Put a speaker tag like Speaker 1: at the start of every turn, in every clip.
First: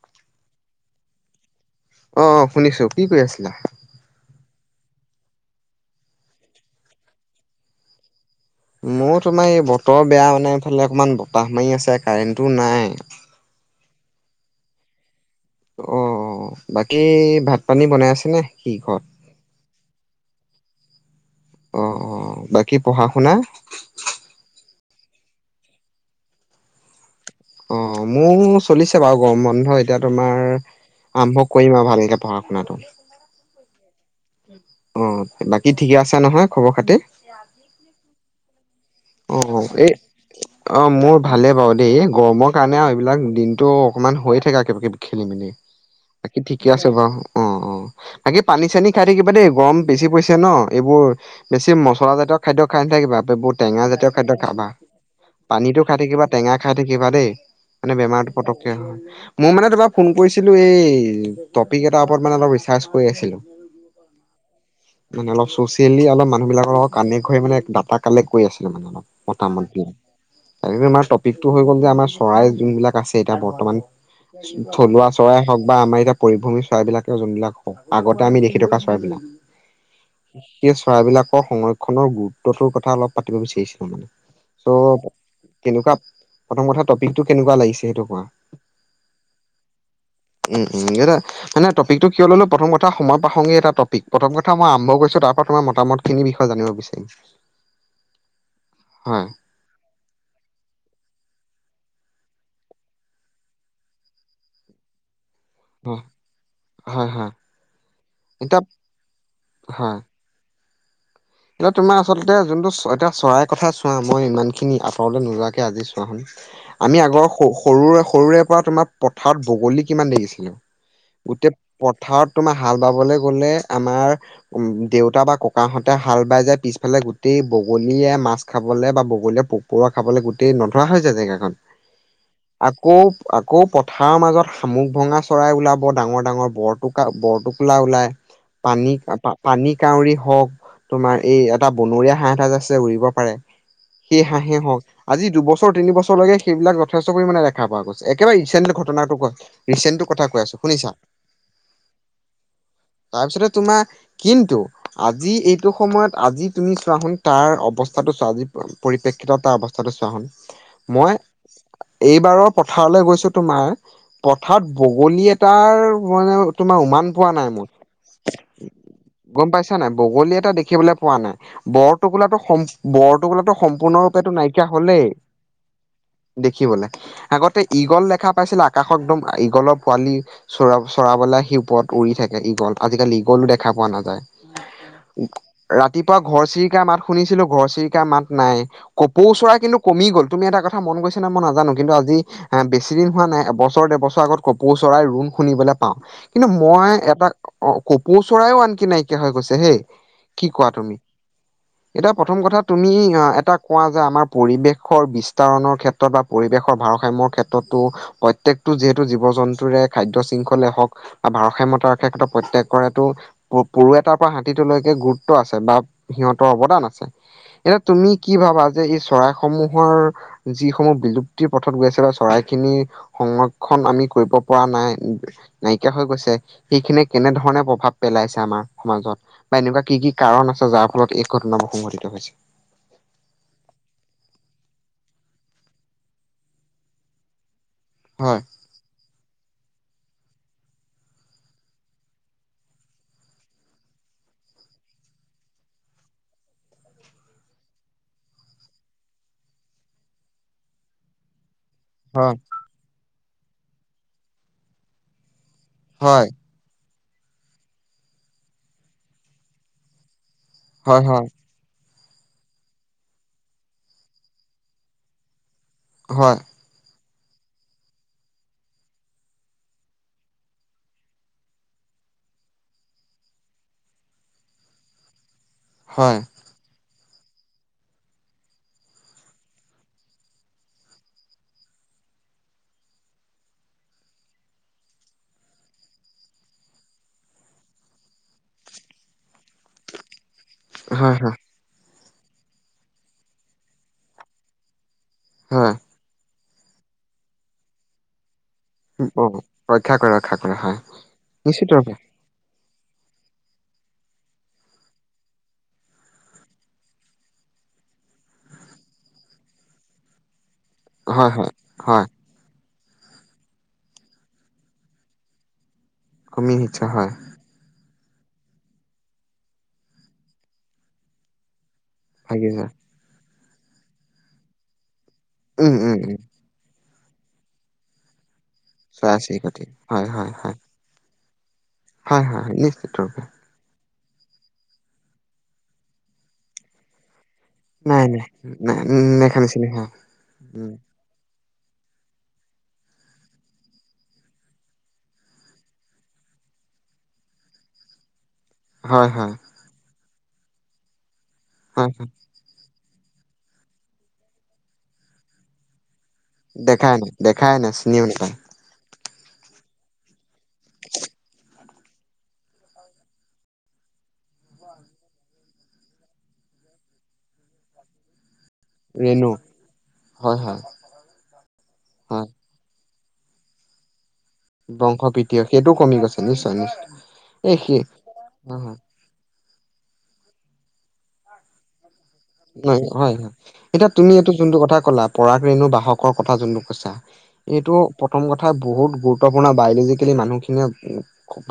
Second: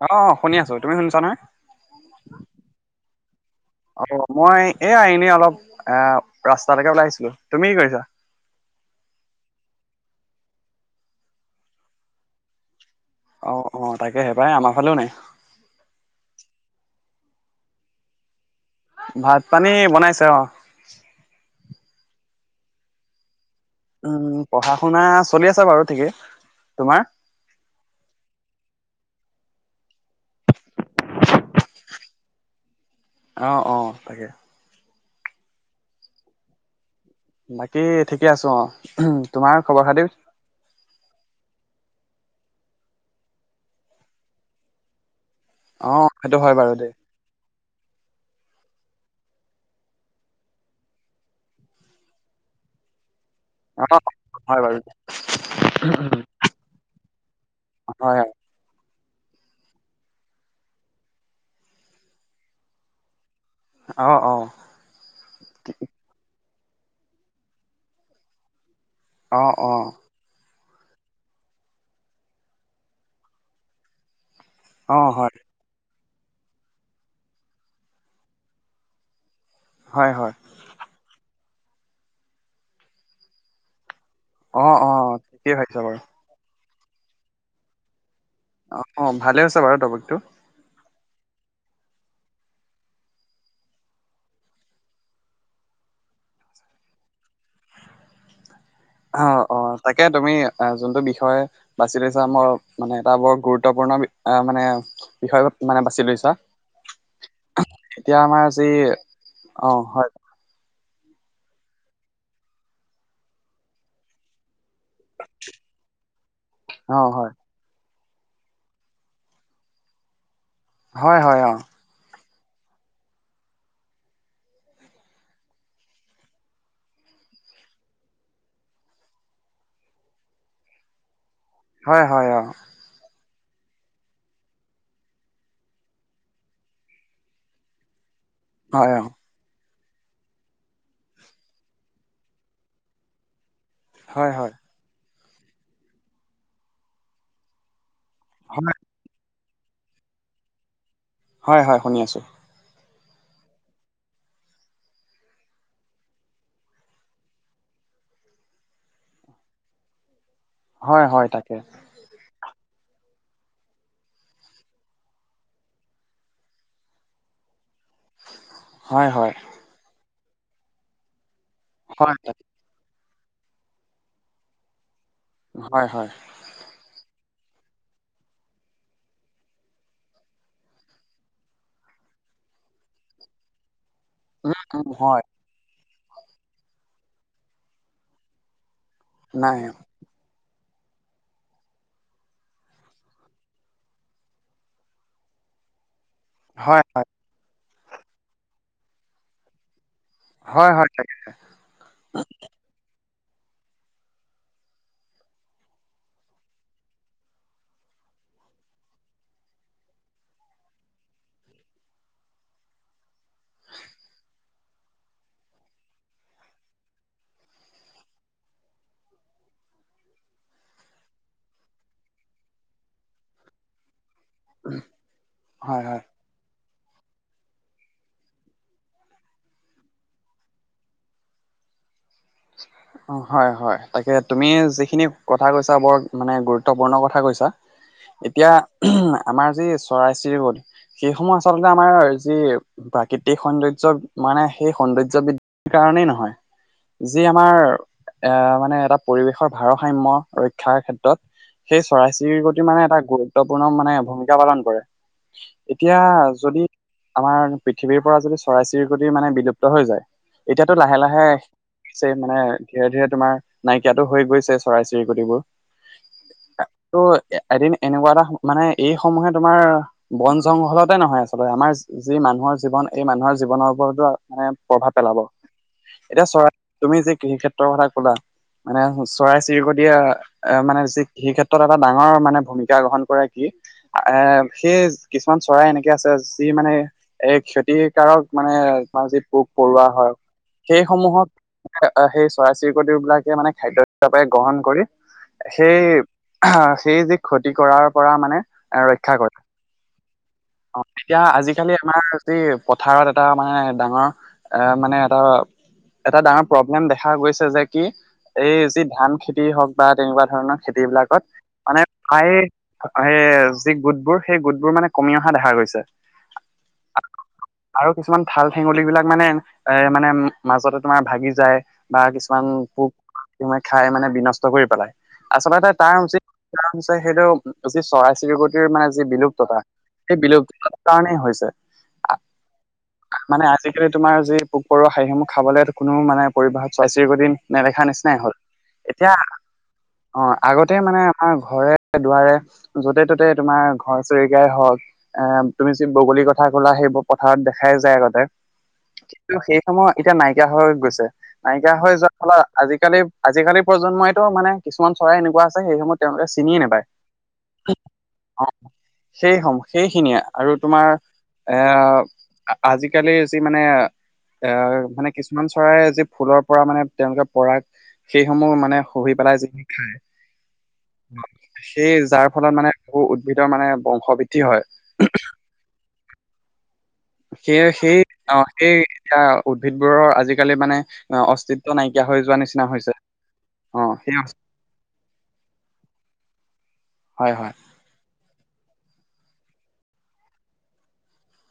Speaker 1: Hello শুনি আছো তুমি শুনিছা নহয়
Speaker 2: অ' শুনিছো কি কৰি আছিলা
Speaker 1: অ মই এয়া এনেই অলপ এ ৰাস্তালেকে ওলাই আহিছিলো তুমি কি কৰিছা
Speaker 2: মোৰ তোমাৰ এই বতৰ বেয়া মানে এইফালে অকণমান বতাহ মাৰি আছে কাৰেণ্টটো নাই।
Speaker 1: অ', অ', তাকে হে পাই আমাৰ ফালেও নাই
Speaker 2: অ বাকী ভাত পানী বনাই আছেনে
Speaker 1: ভাত পানী বনাইছে অ'
Speaker 2: অ', অ', বাকী পঢ়া শুনা
Speaker 1: উম পঢ়া শুনা চলি আছে বাৰু ঠিকেই, তোমাৰ?
Speaker 2: অ' মোৰ চলিছে বাৰু গৰম বন্ধ এতিয়া তোমাৰ আৰম্ভ কৰিম আৰু ভালকে পঢ়া শুনাটো
Speaker 1: অঁ, অঁ তাকে
Speaker 2: অ' বাকী ঠিকে আছে নহয় খবৰ খাতি!
Speaker 1: বাকী ঠিকে আছো অ
Speaker 2: অ
Speaker 1: তোমাৰ
Speaker 2: অ
Speaker 1: খবৰ
Speaker 2: এ
Speaker 1: খাতি
Speaker 2: অ মোৰ ভালে বাৰু দেই এই গৰমত কাৰণে আৰু এইবিলাক দিনটো অকণমান হৈয় থাকে একেবেেষ খেলি মি
Speaker 1: অ সেইটো
Speaker 2: বাকি
Speaker 1: হয়
Speaker 2: ঠিকে আছে
Speaker 1: দেই
Speaker 2: বাৰু অ অ বাকি পানী চানী খাই থাকিবা দেই গৰম বেছি পৰিছে ন এইবোৰ বেছি মচলা জাতীয় খাদ্য খাই থাকিবা আপি বহুত
Speaker 1: অ
Speaker 2: টেঙা জাতীয় খাদ্্য
Speaker 1: হয়
Speaker 2: খাবা
Speaker 1: বাৰু
Speaker 2: পানীতটো খাই থাকিবা টেঙা খাই থাকিবা দেই মানে
Speaker 1: হয়
Speaker 2: বেমাৰটো পতকে হয় মই মানে তোম ফোন কৰিছিলো এই টপিক এাৰ ওপৰত ম অ কৰিছিলো
Speaker 1: অ অ
Speaker 2: মানে অলপ চচিয়েলি অলপ মানুহ বিলাকৰ লগত কানেক্ট হৈ মানে ডাটা কালেক্ট কৈ আছিলো মানে অলপ
Speaker 1: অ
Speaker 2: মতামত
Speaker 1: অ
Speaker 2: দ ত আমাৰ টপিকটো হৈ গ'ল যে আমাৰ চৰাই যোনবিলাক আছে এতিয়া বৰ্তমান
Speaker 1: অ
Speaker 2: থলুৱা
Speaker 1: হয়
Speaker 2: চৰাই হওক বা আমাৰ এতিয়া পৰিভ্ৰূমী চৰাইবিলাকেও যোনবিলাক হওক আগতে আমি দেখি থকা ছোৱইবিলাক
Speaker 1: হয় হয়
Speaker 2: চৰাবলাকৰ সংৰক্ষনৰৰ গুৰুত্বটোৰ কথা অলপ পাতিব বিচাৰিছিলো মানে
Speaker 1: অ
Speaker 2: চ
Speaker 1: অ ঠিকেই ভাবিছা
Speaker 2: কেনেকুৱা
Speaker 1: বাৰু
Speaker 2: প্ৰথম কথা টপিকটো কেনেকুৱা লাগিছে সেইটো কোৱা
Speaker 1: অ ভালে আছে বাৰু টপিকটো
Speaker 2: উম উম এটা মানে টপিক টো কিয় ললো প্ৰথম কথা সময় প্ৰসংগ এ টপিক প্ৰথম কথা মইম্ভ কৰিছো তাৰ পৰা তোমাৰ মতামত খিনি বিষয়ে জানিব বিচাৰিম
Speaker 1: অ
Speaker 2: হয়
Speaker 1: অ তাকে তুমি যোনটো বিষয়ে বাচি লৈছা মই মানে এটা বৰ গুৰুত্বপূৰ্ণ মানে বিষয় মানে বাছি লৈছ
Speaker 2: হয় হয়
Speaker 1: এতিয়া আমাৰজি অ হয়
Speaker 2: এতিয়া তোমাৰ আচলতে যোনটো এতিয়া চৰাই কথা চোৱা মই ইমান খিনি আঁতৰলে নোযোৱাকে আজি চোৱা হন
Speaker 1: অ
Speaker 2: আমি আগৰ
Speaker 1: হয়
Speaker 2: সৰুৰে সৰুৰে পৰা তোমাৰ পথাৰত বগলী কিমান দেখিছিলো
Speaker 1: হয় হয়
Speaker 2: গোট
Speaker 1: অ
Speaker 2: পথাৰত তোমাৰ হাল বাবলৈ গ'লে আমাৰ উম দেউতা বা ককাহঁত এটা হাল বাই যায় পিছফালে গোটেই বগলীয়ে মাছ খাবলৈ বা বগলীয়ে পোক পৰুৱা খাবলৈ গোটেই নধৰা হৈছে য জেগাখন
Speaker 1: হয় হয় অ
Speaker 2: আকৌ আকৌ পথাৰৰ মাজত শামুক ভঙা চৰাই ওলাব ডাঙৰ ডাঙৰ বৰটোকা বৰটোকোলা ওলায়
Speaker 1: হয়
Speaker 2: পানী
Speaker 1: অ
Speaker 2: পানী কাউৰী হওক তোমাৰ এই এটা বনৰীয়া হাঁহ এটাজ আছে উৰিব পাৰে সেই
Speaker 1: হয় হয়
Speaker 2: হাঁহেই হওক আজি দুবছৰ তিন বছৰলৈকে সেইবিলাক যথেষ্ট পৰিমাণে দেখা পোৱা গৈছে একেবাৰে
Speaker 1: হয়
Speaker 2: ৰিচেণ্ট ঘটনাটো কয় ৰিচেণ্টটো কথা কৈ আছো শুনিছা
Speaker 1: হয় হয় শুনি আছোঁ
Speaker 2: তাৰপিছতে তোমাৰ কিন্তু আজি এই সটো সময়ত আজি তুমি চোৱা হুোন তাৰ অৱস্থাটো চোৱা আজি পৰিপ্ৰেক্ষিতত তাৰ অৱস্থাটো চোৱা হুোন
Speaker 1: হয় হয় তাকে
Speaker 2: পথাৰলৈ গৈছো তোমাৰে পথাৰত বগলী এটাৰ মানে তোমাৰ উমান পোৱা নাই মোৰ
Speaker 1: হয় হয়
Speaker 2: গম পাইছা নাই বগলী এটা দেখিবলৈ পোৱা নাই
Speaker 1: হয়
Speaker 2: বৰটোকোলাো
Speaker 1: তাকে
Speaker 2: সম বৰটো গলো সম্পূৰ্ণৰূপেো নাইকিয়া হলেই
Speaker 1: হয় হয়
Speaker 2: দেখিবলৈ আগতে ইঈগল দেখা পাইছিলে আকাশ একদম ইঈগলৰ পোৱালি চৰা চৰাবলে সি ওপৰত উৰি থাকে ইগল আজিকালি ইগলো দেখা পোৱা নাায়
Speaker 1: উ হয়
Speaker 2: ৰাতিপুৱা ঘৰচিৰিকা মাত শুনিছিলো ঘৰচিৰিকা মাত নাই কপৌ ওৰা
Speaker 1: নাই
Speaker 2: কিন্তু কমি গল তুমি এটা কথা ক মন গৈছেে মই নাজানো কিন্তু আজি এ বেছি দিন হোৱা নাই এবছৰ ডৰ বছৰ আগত কপৌ চৰাই ৰুণ শুনিবলৈ পাও কিন্তু
Speaker 1: হয়
Speaker 2: মই
Speaker 1: হয়
Speaker 2: এটা অ কপৌ চৰাইও আনকি নাইকিয়া হৈ গৈছে হেই কি কোৱা
Speaker 1: হয় হয়
Speaker 2: তুমি
Speaker 1: তাকে
Speaker 2: এতিয়া প্ৰথম কথা তুমি অ এটা কোৱা যে আমাৰ পৰিৱেশৰ বিস্তাৰণৰ ক্ষেত্ৰত বা পৰিৱেশৰ ভাৰসাম্যৰ ক্ষেত্ৰতো প্ৰ ত্যেকতটো যিহেতু জীৱ জন্তুৰে খাদ্য শৃংখলে হওক বা ভাৰসাম্যতা ক্ষেত্ৰত প্ৰত্যেকৰেটো প-পৰুৱা এটাৰ পৰা হা টিটু লৈকে গুৰুত্ব আছে বা সিহঁতৰ অৱদান আছে, এতিয়া তুমি কি ভাবা যে সি চৰাই স সমূহৰ যিসমূহ বিলুপ্তিৰ পথত গৈ আছে বা চৰাই খিনি সংৰক্ষণ আমি কৰিব পৰা নাই
Speaker 1: হয়
Speaker 2: নাইকিয়া
Speaker 1: হয়
Speaker 2: হৈ গৈছে সেইখিনিয়ে কেনেধৰণে প্ৰভাৱ পেলাইছে আমাৰ সমাজত? বা এনেকুৱা কি কি কাৰণ আছে যাৰ ফলত এই ঘটনাবোৰ সংঘটিত হৈছে
Speaker 1: অ', 'হয়', 'হয়' তাকে তুমি যিখিনি কথা কৈছা এটা বৰ মানে গুৰুত্বপূৰ্ণ কথা কৈছা,
Speaker 2: হয়
Speaker 1: এতিয়া আমাৰ যি চৰাই-চিৰি বোৰ সেইসমূহ আচলতে আমাৰ যি প্ৰাকৃতিক সৌন্দৰ্য মানে সেই সৌন্দৰ্য বৃদ্ধিৰ কাৰণেই নহয়
Speaker 2: [inaudible]
Speaker 1: যি আমাৰ এ', মানে এটা পৰিৱেশৰ ভাৰসাম্য ৰক্ষাৰ ক্ষেত্ৰত সেই চৰাই
Speaker 2: হয়
Speaker 1: চিৰিকতি মানে এটা গুৰুত্বপূৰ্ণ মানে ভূমিকা পালন কৰে এতিয়া
Speaker 2: হয়
Speaker 1: যদি আমাৰ পৃথিৱীৰ পৰা যদি চৰাই চিৰিকট মানে বিলুপ্ত হৈ যায় এতিয়াতো
Speaker 2: হয়
Speaker 1: লাহে-লাহে চে মানে ধীৰে-ধীৰে তোমাৰ নাইকিয়াতো হৈ গৈছে চৰাই চিৰিকটিবোৰ
Speaker 2: হয়
Speaker 1: ত' এদিন এনেকুৱা এটা মানে এই সমূহে তোমাৰ বন জংঘলতে নহয় আচলতে আমাৰ যি মানুহ হৰ জীৱন এই মানুহৰ জীৱনৰ ওপৰতো মানে প্ৰভাৱ পেলাব
Speaker 2: হয়
Speaker 1: এতিয়া চৰাই তুমি যে কৃষি ক্ষেত্ৰৰ কথা কলা মানে চৰাই চিৰিকটিয়ে এ', মানে যি কৃষি ক্ষেত্ৰত এটা ডাঙৰ মানে ভূমিকা গ্ৰহণ কৰে কি এ', সেই কিছুমান চৰাই এনেকে আছে যি মানে এ-এই ক্ষতিকাৰক মানে এ তোমাৰ যি পোক-পৰুৱা হয় সেই
Speaker 2: হয় হয়
Speaker 1: সমূহক
Speaker 2: হয়
Speaker 1: এ', সেই চৰাই-চিৰিকট বিলাকে মানে খাদ্য হিচাপে গ্ৰহণ কৰি
Speaker 2: হয়
Speaker 1: সেই আহ', সেই যি ক্ষতি কৰাৰ পৰা মানে
Speaker 2: হে প্ৰভু ৰক্ষা কৰক
Speaker 1: অ', এতিয়া আজিকালি আমাৰ যি পথাৰত এটা মানে ডাঙৰ এ', মানে এটৰ এটা ডাঙৰ প্ৰব্লেম দেখা গৈছে যে কি, এই যি ধান খেতি হওক বা তেনেকুৱা ধৰণৰ খেতি বিলাকত
Speaker 2: হয় হয়
Speaker 1: মানে
Speaker 2: হয়
Speaker 1: প্ৰায়ে সেই যি গোটবোৰ সেই গোটবোৰ মানে কমি অহা দেখা গৈছে
Speaker 2: কমি আহিছে হয়।
Speaker 1: আৰু কিছুমান ঠাল-ঠেঙুল বিলাক মানে এ', মানে মাজতে তোমাৰ ভাগি যায় বা কিছুমান
Speaker 2: ভাগি যায়
Speaker 1: পোক [unintelligible] খাই মানে বিনষ্ট কৰি পেলাই। আচলতে
Speaker 2: উম
Speaker 1: তাৰ
Speaker 2: উম উম
Speaker 1: উচিত [unintelligible] হৈছে সেইটো যি চৰাই চিৰিকটিৰ মানে যি
Speaker 2: চৰাই
Speaker 1: বিলুপ্ততা
Speaker 2: চিৰিকটি হয়
Speaker 1: সেই
Speaker 2: হয় হয় হয়
Speaker 1: [unintelligible] কাৰণে হৈছে।
Speaker 2: 'হয়', 'হয়' [unintelligible]
Speaker 1: সেই তোমাৰ যি পোক-পৰুৱা খাই সেইবোৰ খাবলৈ কোনো মানে পৰিবাহক চৰাই-চিৰিকতি নেদেখা
Speaker 2: নাই
Speaker 1: নিচিনাই
Speaker 2: নাই
Speaker 1: হল
Speaker 2: নাই
Speaker 1: এতিয়া
Speaker 2: নেখা নিচিনা হা
Speaker 1: অ',
Speaker 2: উম
Speaker 1: আগতে মানে আমাৰ ঘৰে দুৱাৰে য'তে ত'তে তোমাৰ ঘৰ চৰিকীয়াই হওক এ', তুমি যি বগলীৰ কথা কলা সেইবোৰ পথাৰত দেখাই যায় আগতে
Speaker 2: হয় হয়
Speaker 1: কিন্তু সেই সমূহ এতিয়া নাইকিয়া হৈ গৈছে নাইকিয়া
Speaker 2: হয়
Speaker 1: হৈ
Speaker 2: হয়
Speaker 1: যোৱাৰ ফলত আজি কালি আজিকালি প্ৰজন্মইটো মানে কিছুমান চৰাই এনেকুৱা আছে সেই সমূহ তেওঁলোকে চিনিয়ে নাপায়,
Speaker 2: দেখাই নাই দেখাই নাই চিনিও নাপায়
Speaker 1: অ', সেই সমূহ সেইখিনিয়ে আৰু তোমাৰ এ', আজিকালি যি মানে এ', মানে কিছুমান চৰাই যি ফুলৰ পৰা মানে তেওঁলোকে পৰাগ সেই সমূহ মানে শুহি
Speaker 2: ৰেণু
Speaker 1: পেলাই যিখিনি খায়
Speaker 2: হয় হয়
Speaker 1: অ', সেই যাৰ
Speaker 2: হয়
Speaker 1: ফলত মানে বহু উদ্ভিদৰ মানে বংশবি
Speaker 2: বংশ বৃদ্ধি হয়, সেইটোও কমি গৈছে নিশ্চয় নিশ্চয় এই
Speaker 1: সেইয়ে
Speaker 2: সি
Speaker 1: সেই অ,
Speaker 2: হয়
Speaker 1: সেই
Speaker 2: হয়
Speaker 1: এতিয়া উদ্ভিদবোৰৰ আজিকালি মানে অস্তিত্ব নাই
Speaker 2: উম, হয়। হএতিয়া তুমি
Speaker 1: সেই
Speaker 2: এইটো যোনটো কথা ক'লা পৰাগ ৰেণু বাহকৰ কথা যোনটো কৈছা।
Speaker 1: হয় হয়
Speaker 2: এইটো প্ৰথম কথা বহুত গুৰুত্বপূৰ্ণ বায়লজিকেলি মানুহখিনিয়ে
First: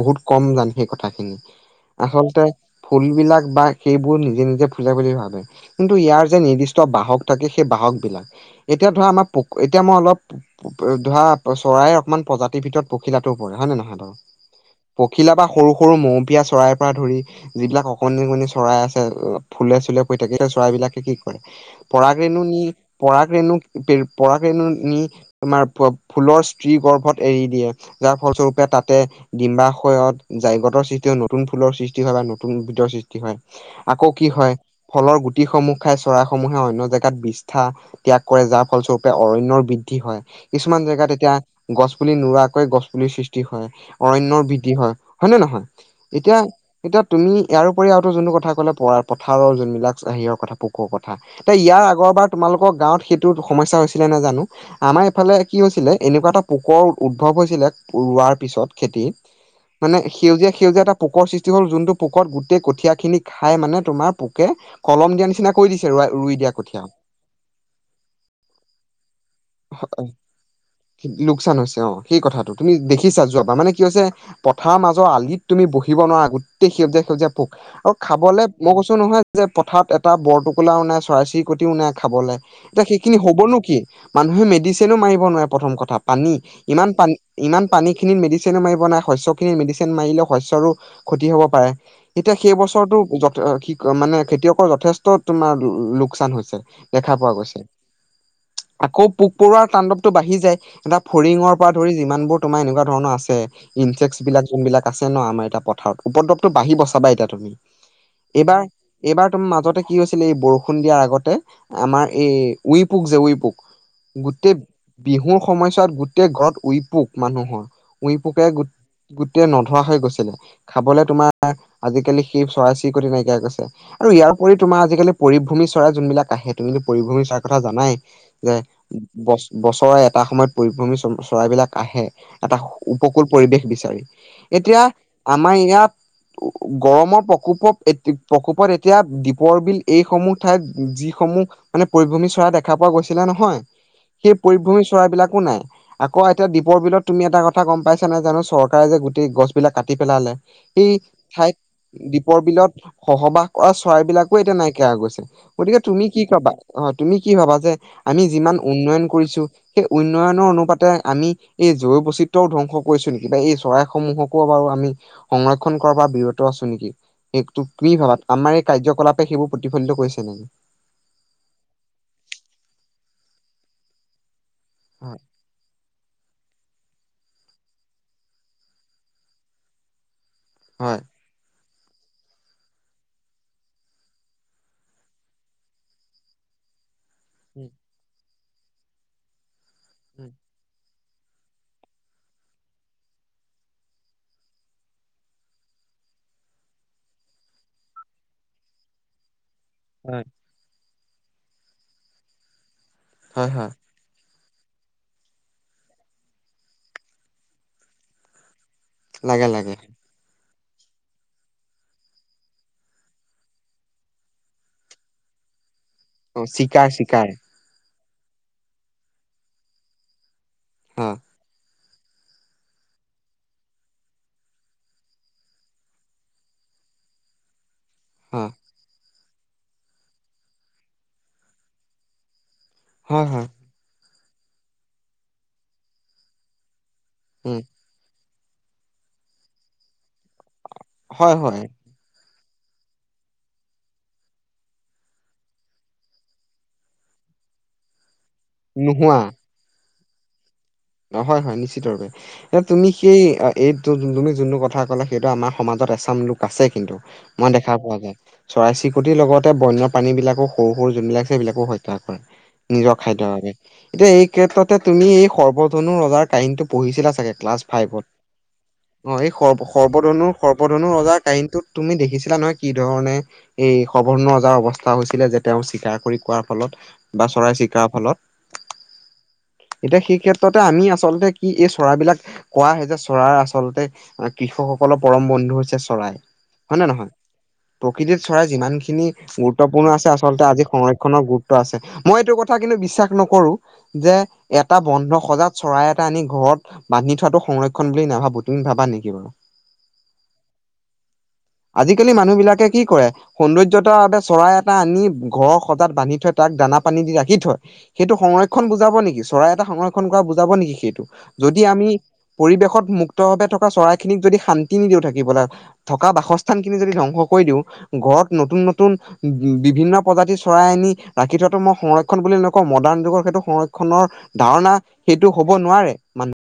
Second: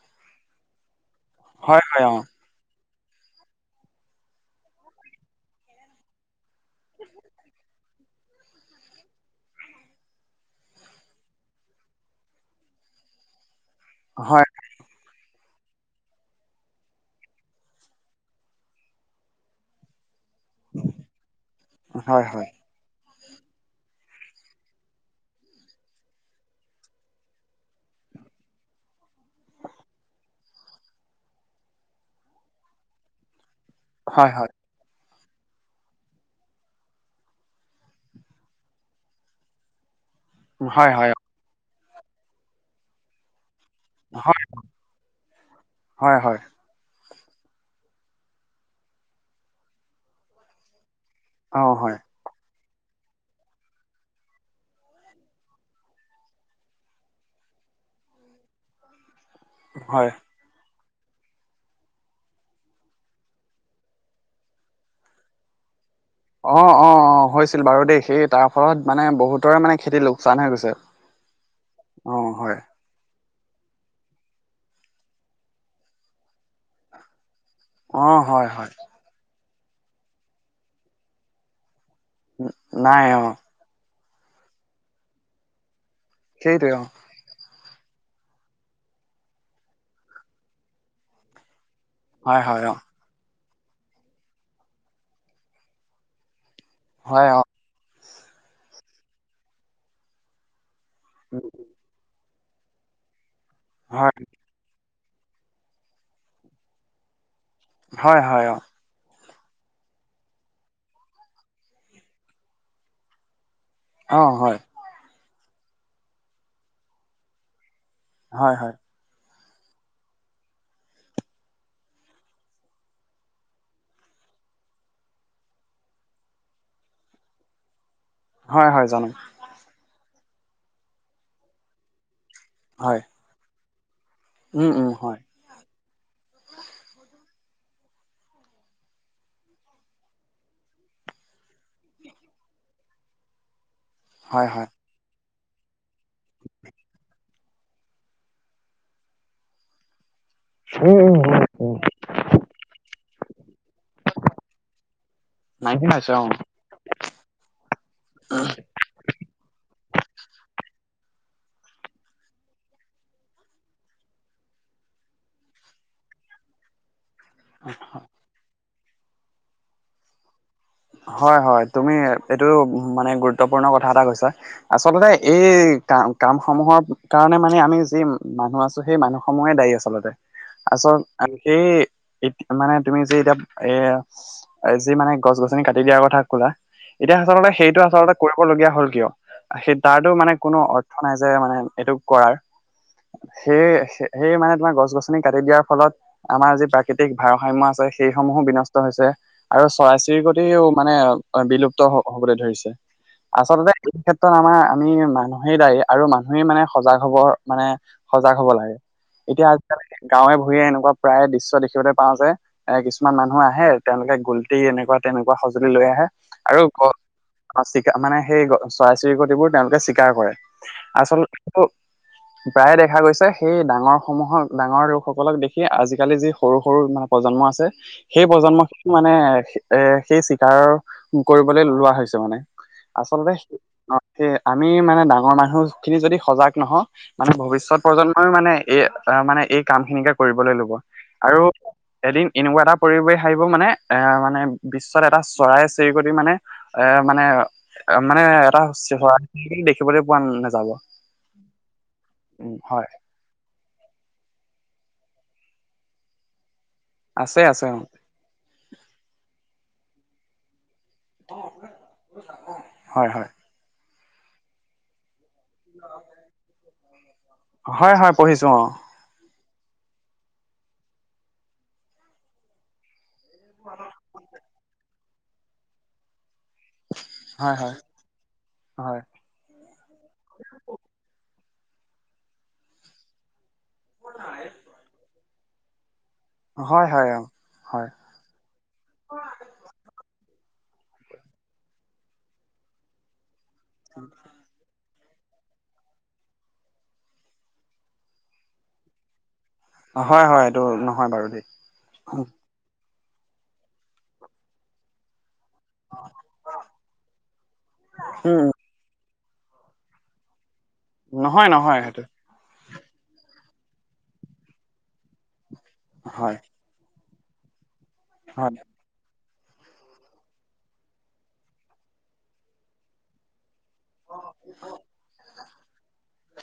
Speaker 2: বহুত কম জান সেই কথা কথা খিনি
Speaker 1: হয় হয় অ।
Speaker 2: আচলতে ফুলবলাক বা সেইবোৰ নিজে নিজে ফুলে বুলি ভাবে। কিন্তু ইয়াৰ যে নিৰ্দিষ্ট বাহক থাকে সেই বাহক বিলাক, এতিয়া ধৰা আমাৰ পুক এতিয়া মই অলপ [unintelligible] ধৰা চৰাই অকমান প্ৰজাতিৰ ভিতৰত প পখিলা তোও পৰে হয় নে নহয় বাৰু?
Speaker 1: হয়,
Speaker 2: পখিলা বা সৰু সৰু মৌপিয় চৰাইৰ পৰা ধৰি যিবিলাক অকণনিকণনি চৰাই আছে ফুলে চুলে কৈ থাকে সেই চৰাইবলাকে কি কৰে, পৰাগ
Speaker 1: হয়,
Speaker 2: ৰেণু
Speaker 1: হয়,
Speaker 2: নি পৰাক ৰেণুক পৰাকৰেণু নি তোমাৰ ফুলৰ স্ত্ৰী গৰ্ভত এৰি দিয়ে। যাৰ ফলস্বৰূপে তাতে ডিম্বাশয়ত জাইগতৰ সৃষ্টি হয় নতুন ফুলৰ সৃষ্টি হয় বা নতুনদৰ সৃষ্টি হয়। আকৌ কি হয় ফলৰ গোট টি সমূহ খাই চৰাইসমূহে অন্য জেগাত বিষ্ঠা ত্যাগ কৰে যাৰ ফলস্বৰূপে অৰণ্যৰ বৃদ্ধি হয়। কিছুমান
Speaker 1: হয়,
Speaker 2: জেগাত
Speaker 1: হয়,
Speaker 2: এতিয়া গছ পুলি নোোৱাকৈয়ে গছ পুলিিৰ সৃষ্টি হয়।
Speaker 1: হয়,
Speaker 2: অৰণয়ৰ বৃদ্ধি হয়, হয় নে নহয়?
Speaker 1: হয়,
Speaker 2: এতিয়া,
Speaker 1: হয়,
Speaker 2: এতিয়া তুমি ইয়াৰ উপৰি আৰুো যোনটো কথা ক'লে প-পথাৰৰ যোনবিলাক হেৰীৰৰ কথা পোকৰ কথা থা, এতিয়া
Speaker 1: অ',
Speaker 2: ইয়াৰ
Speaker 1: হয়,
Speaker 2: আগৰবাৰ তোমালোক আ গাঁৱত সেইটো সমস্যা হৈছিলে নোজানো, আমাৰ এইফালে কি হৈছিলে এনেকুৱা এটা পোক উদ্ভৱ হৈছিলে [unintelligible] ৰুৱা পিছত খেতি মানে
Speaker 1: হয়।
Speaker 2: সেইউজীয়া সেইউজিয়া এটা পোক সৃষ্টি হ'ল যোনটো পোকত গোটেই কঠিয় খিনি খাই মানে তোমাৰ পোকে কলম দিয়া নিচিনা কৰি দিছ [unintelligible] ৰুই দিয়া
Speaker 1: অ',
Speaker 2: কঠিয়া
Speaker 1: অ', অ, হৈছিল বাৰু দেই সেই তাৰ ফলত মানে বহুতৰে মানে খেতি লোকচান হৈ গৈছে।
Speaker 2: লোকচান হৈছে অ, সেই কথাটো তুমি দেখিছা যোৱা বাৰ, মানে কি হৈছে পথাৰৰ মাজৰ আলিত তুমি বহিব নোৱাৰা গোটেই সেউজীয়া-সেউজীয়া পোক আৰু
Speaker 1: অ',
Speaker 2: খাবলৈ
Speaker 1: হয়, হয়,
Speaker 2: মই কৈছো নহয় যে পথাৰত এটা বৰটোকোলা ওাই চৰাই চিৰিকটি ও নাই। খাবলৈ, এতিয়া
Speaker 1: নাই
Speaker 2: সেইখিনি
Speaker 1: অ',
Speaker 2: হ'বনো কি মানুহে মেডিচিনো মাৰিব নোৱাৰে প্ৰথম কথা, পানী
Speaker 1: সেইটোৱে অ',
Speaker 2: ইমান পানী ইমান পানী খিনিত মেডিচিনো মাৰিব নাই শস্যখিনি মেডিচিন মাৰিলে শস্যৰো ক্ষতি হ'ব পাৰে। এতিয়া
Speaker 1: হয়,
Speaker 2: সেই
Speaker 1: হয়, অ',
Speaker 2: বছৰৰতো মানে খেতিয়কৰ যথেষ্ট তোমাৰ লোকচান হৈছে। দেখা
Speaker 1: হয়,
Speaker 2: পোৱা
Speaker 1: অ'।
Speaker 2: গৈছে। আকৌ পোক-পৰুৱাৰ তাণ্ডৱটো বাঢ়ি যায়। এটা ফৰিঙৰ পৰা ধৰি যিমান বোৰ তোমাৰ এনেকুৱা ধৰণৰ আছে
Speaker 1: হয়,
Speaker 2: ইনচেক্স বিলাক যোন বিলাক আছে ন আমাৰ এতিয়া পথাৰত উপদ্ৰৱটো বাহিব চাবা এতিয়া তুমি।
Speaker 1: হয় হয়।
Speaker 2: এইবাৰ এইবাৰ তোমাৰ মাজতে কি হৈছিলে এই বৰষুণ দিয়াৰ আগতে, আমাৰ এই উই পুক যে উই পুক
Speaker 1: অ',
Speaker 2: গোটেই
Speaker 1: হয়,
Speaker 2: বিহুৰ সময়ছোৱাত গোটেই ঘৰত উৰিপুক মানুহৰ। উই পুকে
Speaker 1: হয়,
Speaker 2: গ
Speaker 1: হয়,
Speaker 2: গোটেই নধৰা হৈ গৈছিলে, খাবলৈ তোমাৰ আজিকালি সি চৰাই চিৰিকটি নাইকিয়া গৈছে। আৰু ইয়াৰ উপৰি তোমাৰ আজিকালি পৰিভূমি চৰাই যোনবিলাক আহে তুমিতো পৰিভূমি চৰাই কথা জানাই। যে
Speaker 1: হয়, হয়, জানো
Speaker 2: বছৰে এটা সময়ত পৰিভ্ৰমী চৰাইবলাক আহে। এটা
Speaker 1: হয়,
Speaker 2: উপকুল পৰিৱেশ বিচাৰি,
Speaker 1: উম,
Speaker 2: এতিয়া
Speaker 1: উম, হয়,
Speaker 2: আমাৰ ইয়াত গৰমৰ প্ৰকোপ এইট- এ প্ৰকোপত এতিয়া দ্বীপৰ বিল এইসমূহ ঠাইত যিসমূহ মানে পৰিভ্ৰমি চৰা দেখা পোৱা গৈছিলে ন নয়। সেই
Speaker 1: হয়, হয়,
Speaker 2: পৰিভ্ৰমি চৰাইবাক একো নাই। আকৌ এতিয়া দ্বীপৰ বিলত তুমি এটা কথা গম পাইছা নাই জানো, চৰকাৰে যে গোটেই গছ বিলাক কাটি পেলালে। সেই ঠাইত দ্বীপৰ বিলত বসবাস কৰা চৰাইবলাকো এতিয়া নাইকিয়া গৈছে, গতিকে
Speaker 1: নাইকিয়া
Speaker 2: তুমি
Speaker 1: হৈছে
Speaker 2: কি
Speaker 1: অ'।
Speaker 2: কবা অ তুমি কি ভাবা যে আমি যিমান উন্নয়ন কৰিছো সেই উন্নয়নৰ অনুপাতে আমি এই জৈৱ বৈচিত্ৰয়ও ধ্বংস কৰিছো নেকি বা এই চৰাইসমূহকো আমি সংৰক্ষণ কৰা পাৰা বিৰত আছো নেকি? তোক কি ভাবাত? আমাৰ এই কাৰ্যকলাপে, সেইবোৰ প্ৰতিফলিত কৰিছে নেকি?
Speaker 1: হয়-হয় তুমি এইটো মানে গুৰুত্বপূৰ্ণ কথা এটা কৈছা। আচলতে,
Speaker 2: হয়
Speaker 1: এই কাম-কামসমূহৰ কাৰণে মানে, আমি যি মানুহ আছো, সেই মানুহ সমূহে দায়ী আচলতে। আচল,
Speaker 2: হয়
Speaker 1: সেই এ মানে তুমি যে এতিয়া এ, যি মানে গছ-গছ নি কাটি দিয়াৰ কথা ক'লা। এতিয়া আচলতে সেইটো আচলতে কৰিবলগীয়া হ'ল কিয়? সেই, তাৰ টো
Speaker 2: হয়
Speaker 1: মানে কোনো অৰ্থ নাই যে মানে এইটো কৰাৰ। সেই-সেই মানে তোমাৰ গছ-গছনি কাটি দিয়াৰ ফলত, আমাৰ যি প্ৰাকৃতিক ভাৰসাম্য আছে। সেইসমূহো বিনষ্ট হৈছে। আৰু চৰাই
Speaker 2: হয়।
Speaker 1: চিৰিকতিও মানে বিলুপ্ত হবলৈ ধৰিছে।
Speaker 2: হয়।
Speaker 1: আচলতে সেই ক্ষেত্ৰ ত, আমাৰ আমি মানুহেই দায়ী আৰু মানুহেই মানে সজাগ হ'বৰ মানে সজাগ হ'ব লাগে।
Speaker 2: লাগে
Speaker 1: এতিয়া, আজি
Speaker 2: লাগে
Speaker 1: [unintelligible] গাঁৱে ভূ ভূৱে এনেকুৱা প্ৰায় দৃশ্য দেখিবলৈ পাও যে, এ কিছুমান মানুহ আহে, তেওঁলোকে গোলটি এনেকুৱা তেনেকুৱা সঁজুলি লৈ আহে।
Speaker 2: অ
Speaker 1: আৰু
Speaker 2: চিকাৰ
Speaker 1: গ
Speaker 2: চিকাৰ
Speaker 1: মানে সেই চৰাই-চিৰিকতিবোৰ তেওঁলোকে চিকাৰ কৰে।
Speaker 2: হা
Speaker 1: আচলটো
Speaker 2: [inaudible]
Speaker 1: প্ৰায়ে দেখা গৈছে, সেই ডাঙৰ সমূহক, ডাঙৰ লোকসকলক দেখি, আজিকালি যি সৰু-সৰু, মানে প্ৰজন্ম আছে। সেই
Speaker 2: হা
Speaker 1: প্ৰজন্ম খিনি মানে, এ সেই চিকাৰ কৰিবলৈ লোৱা হৈছে মানে।
Speaker 2: হয়
Speaker 1: আচলতে
Speaker 2: হয়
Speaker 1: আমি মানে ডাঙৰ মানুহ খিনি যদি সজাগ নহও মানে
Speaker 2: উম
Speaker 1: ভৱিষ্যত প্ৰজন্মইও মানে, এই মানে এই কাম খিনিকে কৰিবলৈ ল'ব।
Speaker 2: হয়
Speaker 1: আৰু
Speaker 2: হয়
Speaker 1: এদিন এনেকুৱা এটা পৰিবেহ আহিব মানে, এ মানে বিশ্বত এটা চৰাই চিৰিকটি মানে, এ মানে মানে এটা [unintelligible] দেখিবলৈ পোৱা নাযাব।
Speaker 2: হয়-হয় নিশ্চিতৰূপে।
Speaker 1: উম
Speaker 2: এতিয়া
Speaker 1: হয়
Speaker 2: তুমি সেই, এইটো তুমি যোনটো কথা কলা সেইটো আমাৰ সমাজত এচাম লোক আছে কিন্তু,
Speaker 1: আছে
Speaker 2: মই
Speaker 1: আছে
Speaker 2: দেখা
Speaker 1: অ
Speaker 2: পোৱা যায়। চৰাই চিৰিকটিৰ লগতে বন্য প্ৰাণী বিলাকো সৰু-সৰু যোনবিলাক আছে সেইবিলাকো হত্যা কৰে, নিজৰ
Speaker 1: হয় হয়
Speaker 2: খাদ্যৰ বাবে। এতিয়া এই ক্ষেত্ৰতে তুমি এই সৰ্বধনু ৰজাৰ কাহিনীটো পঢ়িছিলা চাগে ক্লাছ
Speaker 1: হয়
Speaker 2: ফাইভত।
Speaker 1: হয় পঢ়িছো অ
Speaker 2: অ' এই সৰ্ব-সৰ্বধনু-সৰ্বধনু ৰজাৰ কাহিনীটো তুমি দেখিছিলা নহয় কি ধৰণে এই সৰ্বধনু ৰজাৰ অৱস্থা হৈছিলে যে, তেওঁ চিকাৰ কৰি খোৱাৰ ফলত বা চৰাই
Speaker 1: হয় হয়
Speaker 2: চিকাৰ ফলত। এতিয়া সেই ক্ষেত্ৰতে আমি আচলতে কি এই চৰাইবিলাক কোৱা হয় যে চৰাইৰ আচলতে কৃষকসকলৰ পৰম বন্ধু হৈছে চৰাই।
Speaker 1: হয়
Speaker 2: হয়নে
Speaker 1: হয়
Speaker 2: নহয়,
Speaker 1: হয়
Speaker 2: প্ৰকৃতিত চৰাই যিমান খিনি গুৰুত্বপূৰ্ণ আছে আ [unintelligible] আজি সংৰক্ষণৰ গুৰুত্ব আছে। মই এইটো কথা কিন্তু বিশ্বাস নকৰো, যে এটা বন্ধ সজাত চৰাই এটা আনি ঘৰত বান্ধি থোৱাটো সংৰক্ষণ বুলি নাভাবো, তুমি ভাবা নেকি বাৰু?
Speaker 1: অ হয় হয় হয় এইটো নহয় বাৰু দেই
Speaker 2: আজিকালি মানুহ বিলাকে কি কৰে সৌন্দৰ্যতাৰ বাবে চৰাই এটা আনি ঘৰ সজাত বান্ধি থয় তাক দানা পানী দি ৰাখি থয়, সেইটো
Speaker 1: উম
Speaker 2: সংৰক্ষণ বুজাব নেকি চৰাই এটা সং [unintelligible] কৰা বুজাব নেকি সেইটো,
Speaker 1: নহয়
Speaker 2: যদি
Speaker 1: নহয়
Speaker 2: আমি
Speaker 1: সেইটো
Speaker 2: পৰিৱেশত মুক্ত ভাৱে থকা চৰাইখিনিক যদি শান্তি নিদিওঁ থাকিবলে, থকা
Speaker 1: হয়
Speaker 2: বাসস্থান খিনি যদি ধ্বংস কৰি দিওঁ ঘৰত
Speaker 1: হয়
Speaker 2: নতুন নতুন বি-বিভিন্ন প্ৰজাতিৰ চৰাই আনি ৰাখি থোৱাটো মই সংৰক্ষণ বুলি নকওঁ মডাৰ্ণ যুগৰ সেইটো সংৰ খনৰ ধাৰণা সেইটো হ'ব নোৱাৰে মানু